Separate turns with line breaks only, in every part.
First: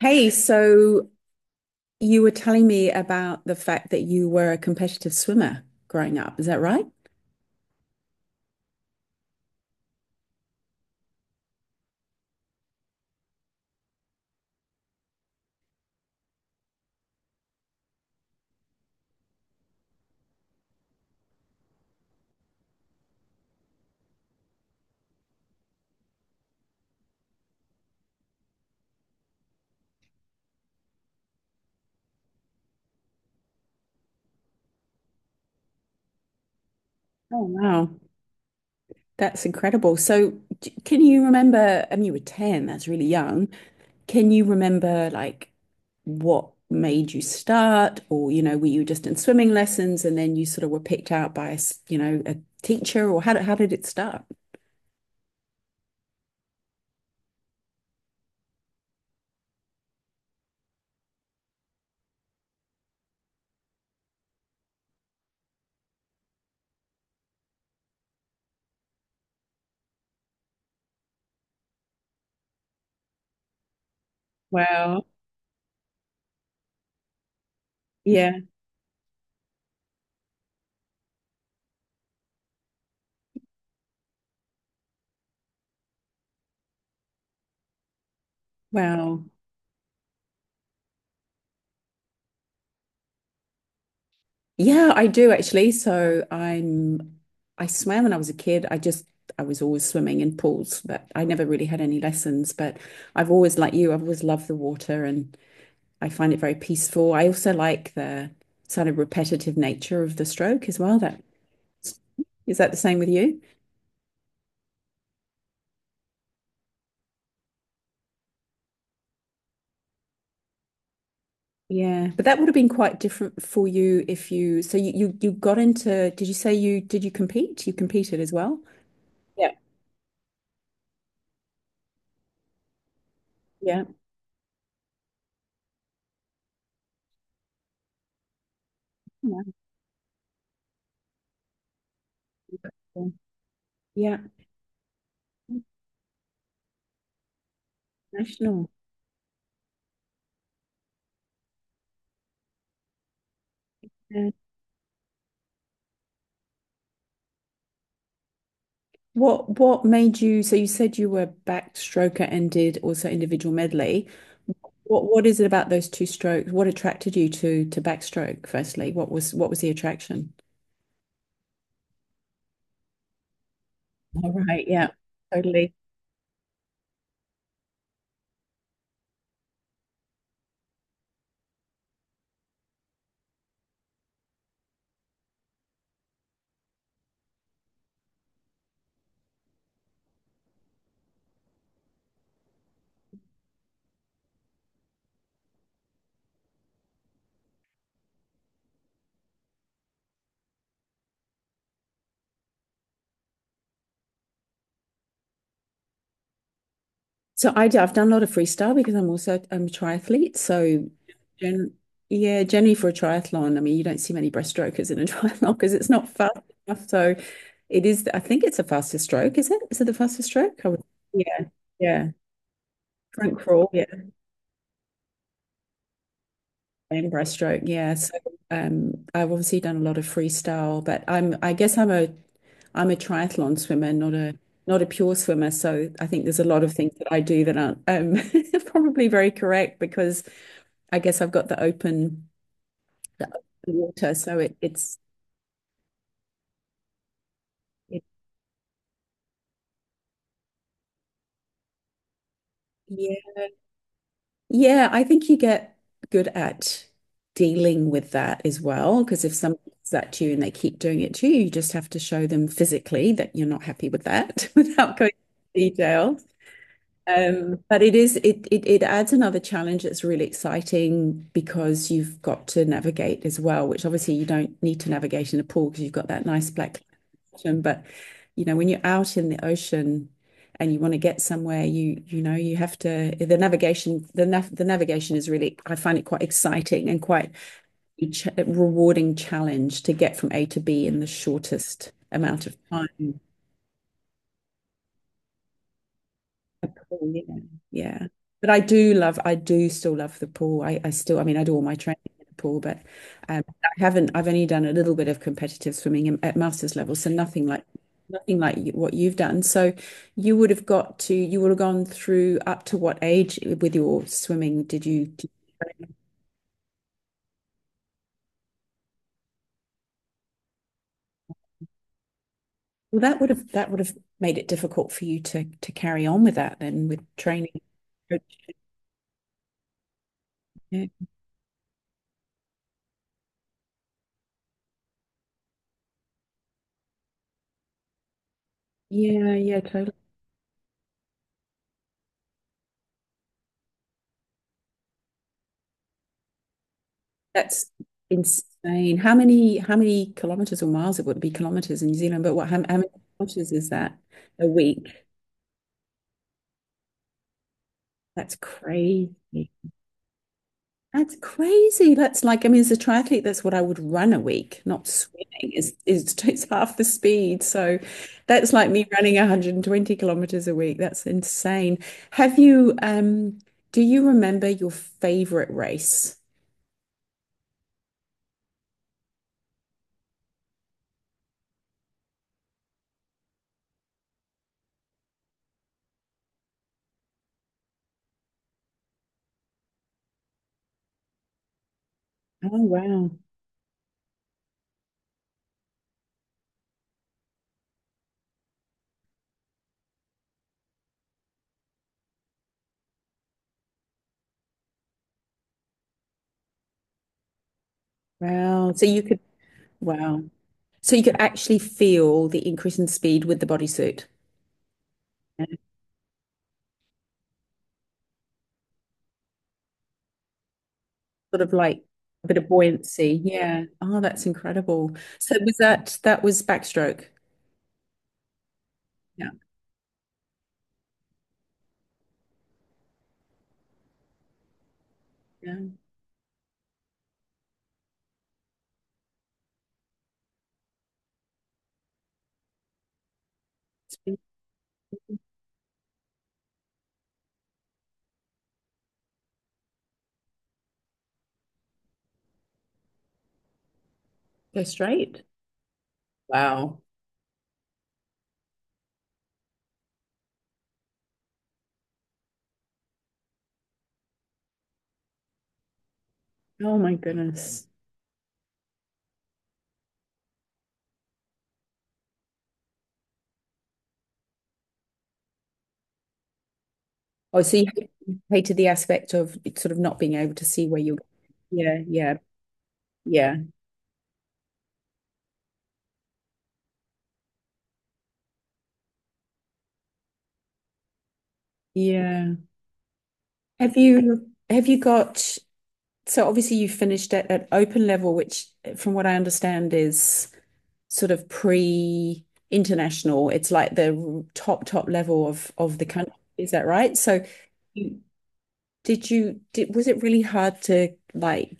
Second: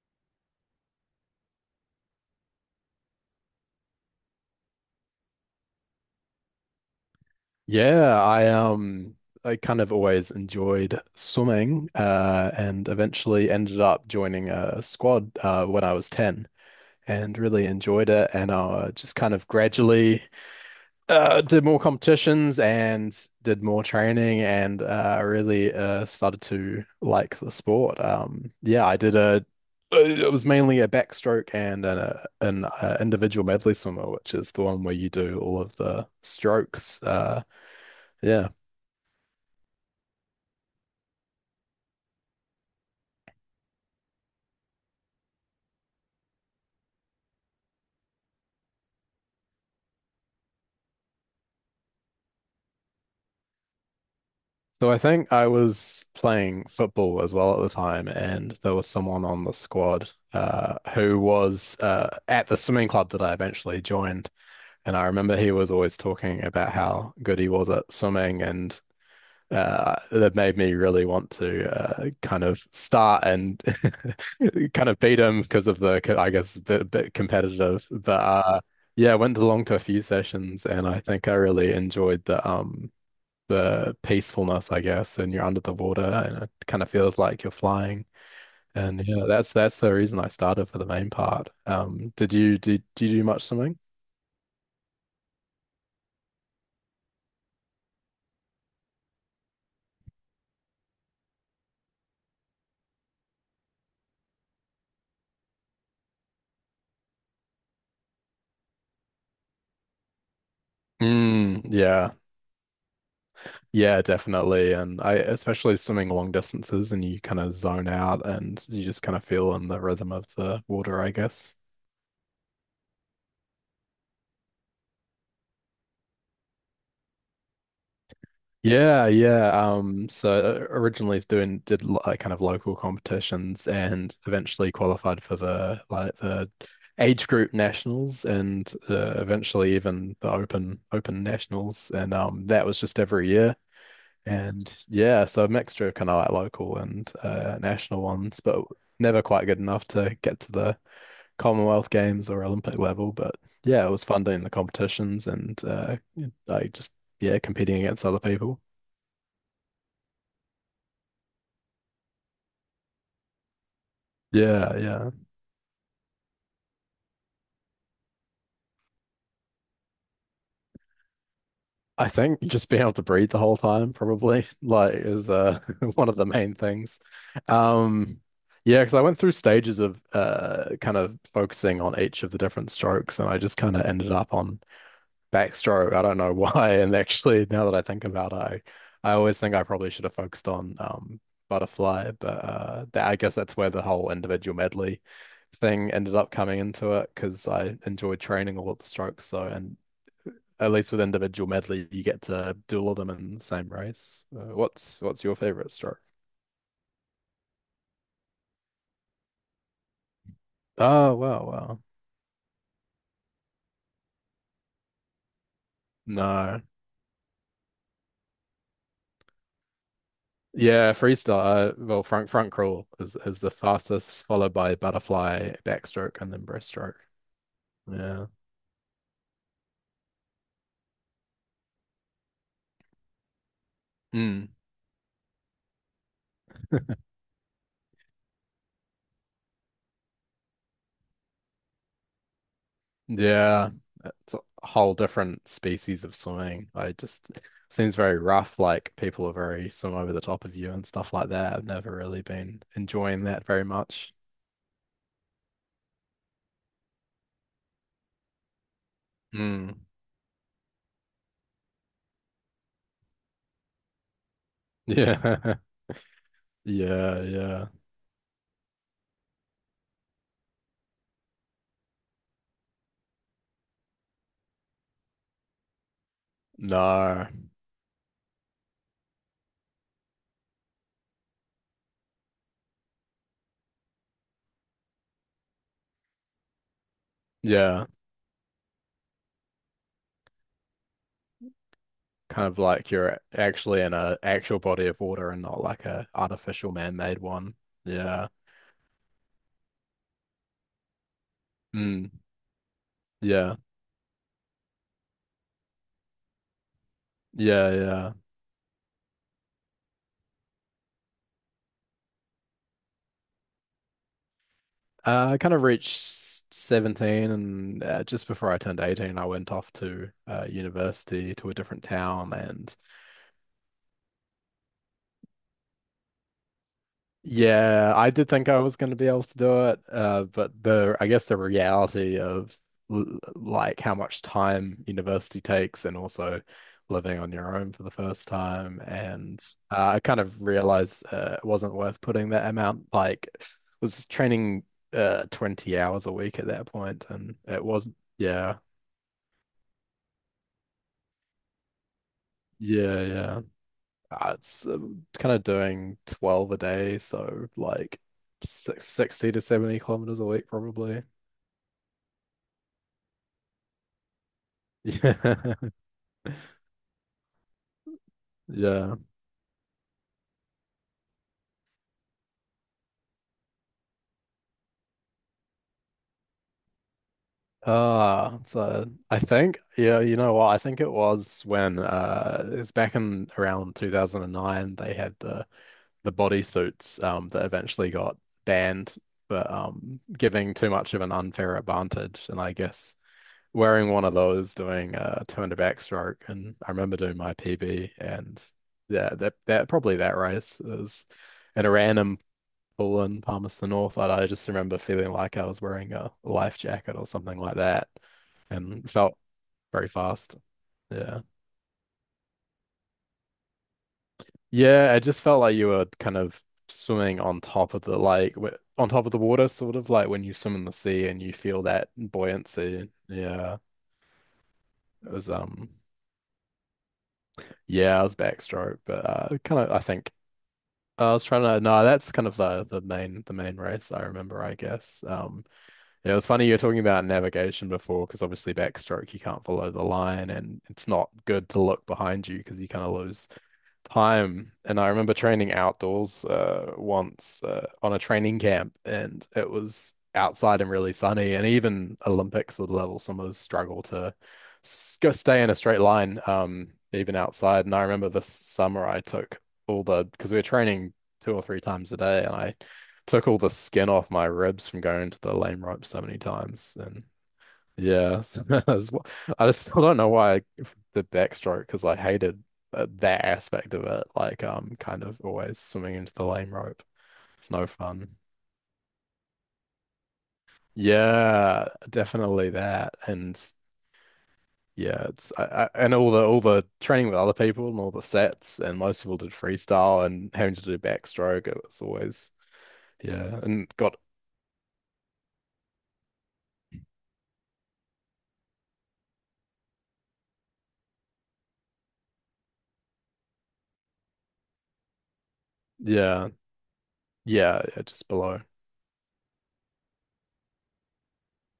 Hey, so you were telling me about the fact that you were a competitive swimmer growing up. Is that right?
Yeah. I kind of always enjoyed swimming and eventually ended up joining a squad when I was 10, and really enjoyed it, and just kind of gradually did more competitions and did more training, and really started to like the sport. Yeah, I did a it was mainly a backstroke and an individual medley swimmer, which is the one where you do all of the strokes.
Oh, wow.
Yeah.
That's incredible. So, can you remember? I mean, you were 10, that's really young. Can you remember, like, what made you start? Or, were you just in swimming lessons and then you sort of were picked out by a, s- you know, a teacher? Or how did it start?
So I think I was playing football as well at the time, and there was someone on the squad who was at the swimming club that I eventually joined. And I remember he was always talking about how good he was at swimming, and that made me really want to kind of start and kind of
Wow.
beat him because of the, I guess, a bit competitive. But
Yeah.
Yeah, I went along to a few sessions, and I think I really enjoyed the peacefulness, I guess, and you're under the water and it kind of feels like you're flying. And yeah,
Wow.
that's the reason I started for the main part. Did you did you do much swimming?
Yeah, I do actually. So I swam when I was a kid. I was always swimming in pools, but I never really had any lessons. But I've always, like you, I've always loved the water, and I find it very peaceful. I also like the sort of repetitive nature of the stroke as well. That
Mm, yeah.
Is that the same with you?
Yeah, definitely. And I especially swimming long distances and you kind of zone out and you just kind of feel in the rhythm of the water, I guess.
Yeah, but that would have been quite different for you if you got into, did you compete? You competed as well?
Yeah, yeah.
Yeah.
Originally it's doing did lo- like kind of local competitions,
Yeah.
and eventually qualified for the age group nationals, and eventually even the open nationals, and that was just
Yeah.
every year,
Yeah.
and yeah, so a mixture of kind of like local and national ones, but
National.
never quite good enough to get to the Commonwealth Games or Olympic level. But yeah, it was fun doing the competitions and like just yeah, competing against other people.
What made you so you said you were backed stroker and did also individual medley.
Yeah,
What
yeah.
what is it about those two strokes? What attracted you to backstroke firstly? What was the attraction?
I think just being able to breathe the whole time
All
probably,
right, yeah,
like is
totally.
one of the main things. Um yeah, because I went through stages of kind of focusing on each of the different strokes, and I just kind of ended up on backstroke. I don't know why. And actually, now that I think about it, I always think I probably should have focused on butterfly, I guess that's where the whole individual medley thing ended up coming into it, because I enjoyed training all of the strokes. So, and at least with individual medley, you get to do all of them in the same race. What's your favorite stroke?
So I've done a lot of freestyle because I'm a triathlete. So
Oh, wow,
gen,
wow.
yeah, generally for a triathlon, I mean you don't see many breaststrokers in a triathlon because it's not fast
No.
enough. So it is I think it's the fastest stroke, is it? Is it the fastest stroke?
Yeah,
Yeah,
freestyle. Well,
yeah.
front crawl
Front
is the
crawl, yeah.
fastest, followed by butterfly, backstroke, and then breaststroke.
And breaststroke, yeah. So
Yeah.
I've obviously done a lot of freestyle, but I guess I'm a triathlon swimmer, not a
Mm.
not a pure swimmer. So I think there's a lot of things that I do that aren't probably very correct because I guess I've got the open
Yeah.
water,
It's
so
a whole different species of swimming. I just seems
it,
very rough. Like people are very swim over the top of you and stuff like that. I've never really been enjoying
yeah,
that very much.
yeah. I think you get good at dealing with that as well, because if someone
Mm.
does that to you and they keep doing it to you, you just have to show them physically that you're not happy with that without going
Yeah.
into detail.
Yeah. Yeah.
But it is it, it it adds another challenge that's really exciting, because you've got to navigate as well, which obviously you don't need to navigate in a pool because you've got that nice black
No.
ocean. But you know, when you're out in the ocean and you want to get somewhere, you know you have to, the navigation is really, I find it quite exciting and quite
Yeah.
a rewarding challenge to get from A to B in the shortest amount
Kind
of
of like you're
time.
actually in a actual body of water and not like a
A
artificial
pool,
man-made
yeah,
one.
yeah.
Yeah.
But I do still love the pool. I mean, I do all my training
Mm.
in the pool, but
Yeah.
I haven't. I've only done a little bit of competitive swimming at masters level, so nothing like
Yeah, yeah.
you, what you've done. So you would have gone through up to what age with your swimming? Did you?
I kind of reached 17, and just before I turned 18, I went off to university to a different town. And
Well, that would have made it difficult for you to carry on with that then with training.
yeah, I did think I was going to be able to do it, but
Yeah,
the I guess the reality of like how much time university takes, and also living on your own for the first time,
yeah,
and
yeah, totally.
I kind of realized it wasn't worth putting that amount. Like, was training 20 hours a week at that point, and it
That's
wasn't. Yeah,
insane. How many kilometers or miles, it would be kilometers in New Zealand, but how many
yeah, yeah.
kilometers is that a
It's
week?
Kind of doing 12 a day, so like
That's
six, 60 to
crazy.
70 kilometers a week probably.
That's crazy. That's like, I mean, as a triathlete, that's what I would run a week, not swimming.
Yeah.
Is It's half the speed. So that's like me
Yeah.
running 120 kilometers a week. That's insane. Have you do you remember your favorite race?
Ah, so I think, yeah, you know what? I think it was when it was back in around 2009 they had the bodysuits that eventually got banned for giving too much of an unfair advantage, and
Oh,
I guess
wow.
wearing one of those doing a 200 backstroke, and I remember doing my PB. And yeah, that probably that race is in a random pool in Palmerston North. I just remember feeling like I was wearing a life jacket or something like that,
Wow.
and felt very
Wow.
fast.
So you could
Yeah.
actually feel the increase in speed with the bodysuit.
Yeah, it just felt
Yeah.
like you were kind of swimming on top of the like w on top of the water, sort of like when you swim in the sea and you
Sort of
feel
like
that
a bit of
buoyancy.
buoyancy.
Yeah.
Yeah. Oh, that's incredible.
It was
So that was backstroke?
yeah, it was backstroke, but
Yeah.
kind of I think I was trying to no, that's kind of the main race I remember, I guess.
Yeah.
Yeah, it was funny you were talking about navigation before, because obviously backstroke you can't follow the line, and it's not good to look behind you because you kind of lose
It's been
time. And I remember training outdoors once on a training camp, and it was outside and really sunny. And even Olympic sort of level swimmers struggle to
Go
go
straight.
stay in a straight line,
Wow.
even outside. And I remember this summer I took all the because we were training two or three times a day, and I took all the skin off my ribs from going to the lane rope so many times.
Oh my
And
goodness.
yeah, I just still don't know why the backstroke, because I hated that aspect of it. Like, kind of always swimming into the lame rope.
Oh,
It's
so you
no fun.
hated the aspect of it, sort of not being able to see where you're —
Yeah,
yeah, yeah,
definitely that. And
yeah,
yeah, and all the training with other people and all the sets, and most people did freestyle, and having to do backstroke. It was always
yeah.
yeah, and got
Have you got So obviously you finished at open level, which from what I understand is sort of pre international. It's like the top, top level of the country.
yeah,
Is that right? So
yeah, yeah,
you-
just below.
you did was it really hard to like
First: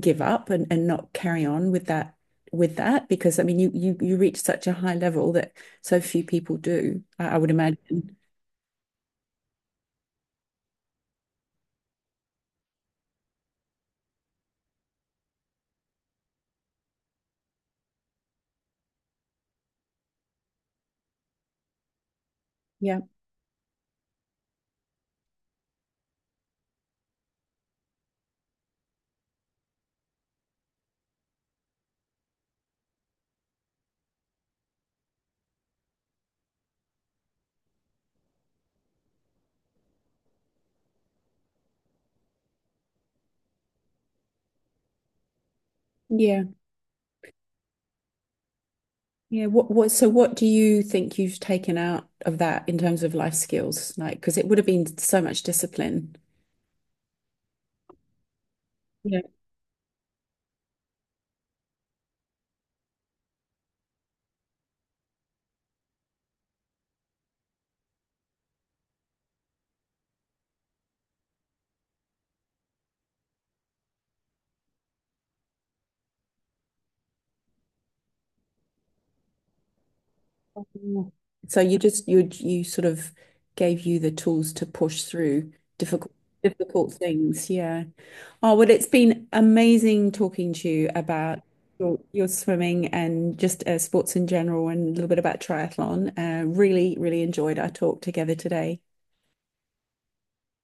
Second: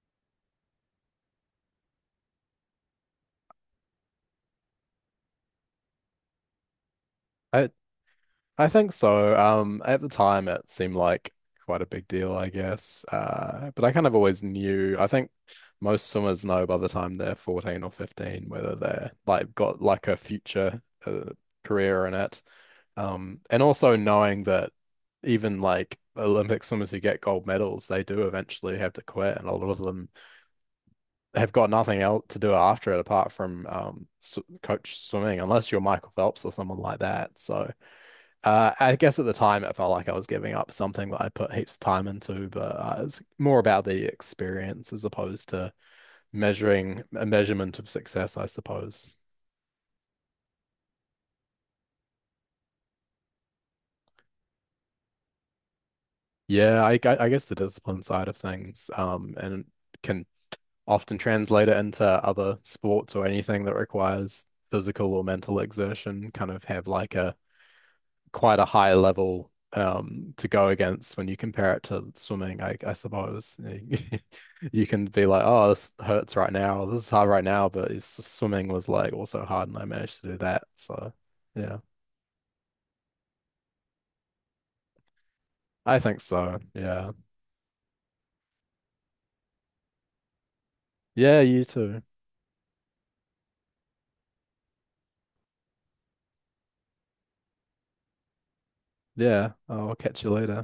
give up, and not carry on with that with that? Because I mean you reach such a high level that so few people do, I would
I,
imagine.
I think so. At the time, it seemed like quite a big deal, I guess. But I kind of always knew. I think most swimmers know by the time they're 14 or 15 whether they're like got like a future career in it.
Yeah.
And also knowing that even like Olympic swimmers who get gold medals, they do eventually have to quit, and a lot of them have got nothing else to do after it apart from sw coach swimming, unless you're Michael Phelps or someone like that. So. I guess at the time it felt like I was giving up something that I put heaps of time into, but it's more about the experience as opposed to
Yeah.
measuring a measurement of success, I suppose.
Yeah. What do you think you've taken out of that in terms of life skills? Like, because it would have been so much discipline.
Yeah, I guess the discipline side of things,
Yeah.
and can often translate it into other sports or anything that requires physical or mental exertion. Kind of have like a quite a high level, to go against when you compare it to swimming, I suppose. You you can be like, oh, this hurts right now, this is hard right now, but it's just swimming was like also hard and I managed to do that.
Mm.
So,
So
yeah,
you sort of gave you the tools to push through
I
difficult
think so. Yeah.
things. Yeah. Oh, well, it's been amazing talking to you about
Yeah, you
your
too.
your swimming and just sports in general and a little bit about triathlon. Really, really enjoyed our talk together today.
Yeah, I'll catch you later.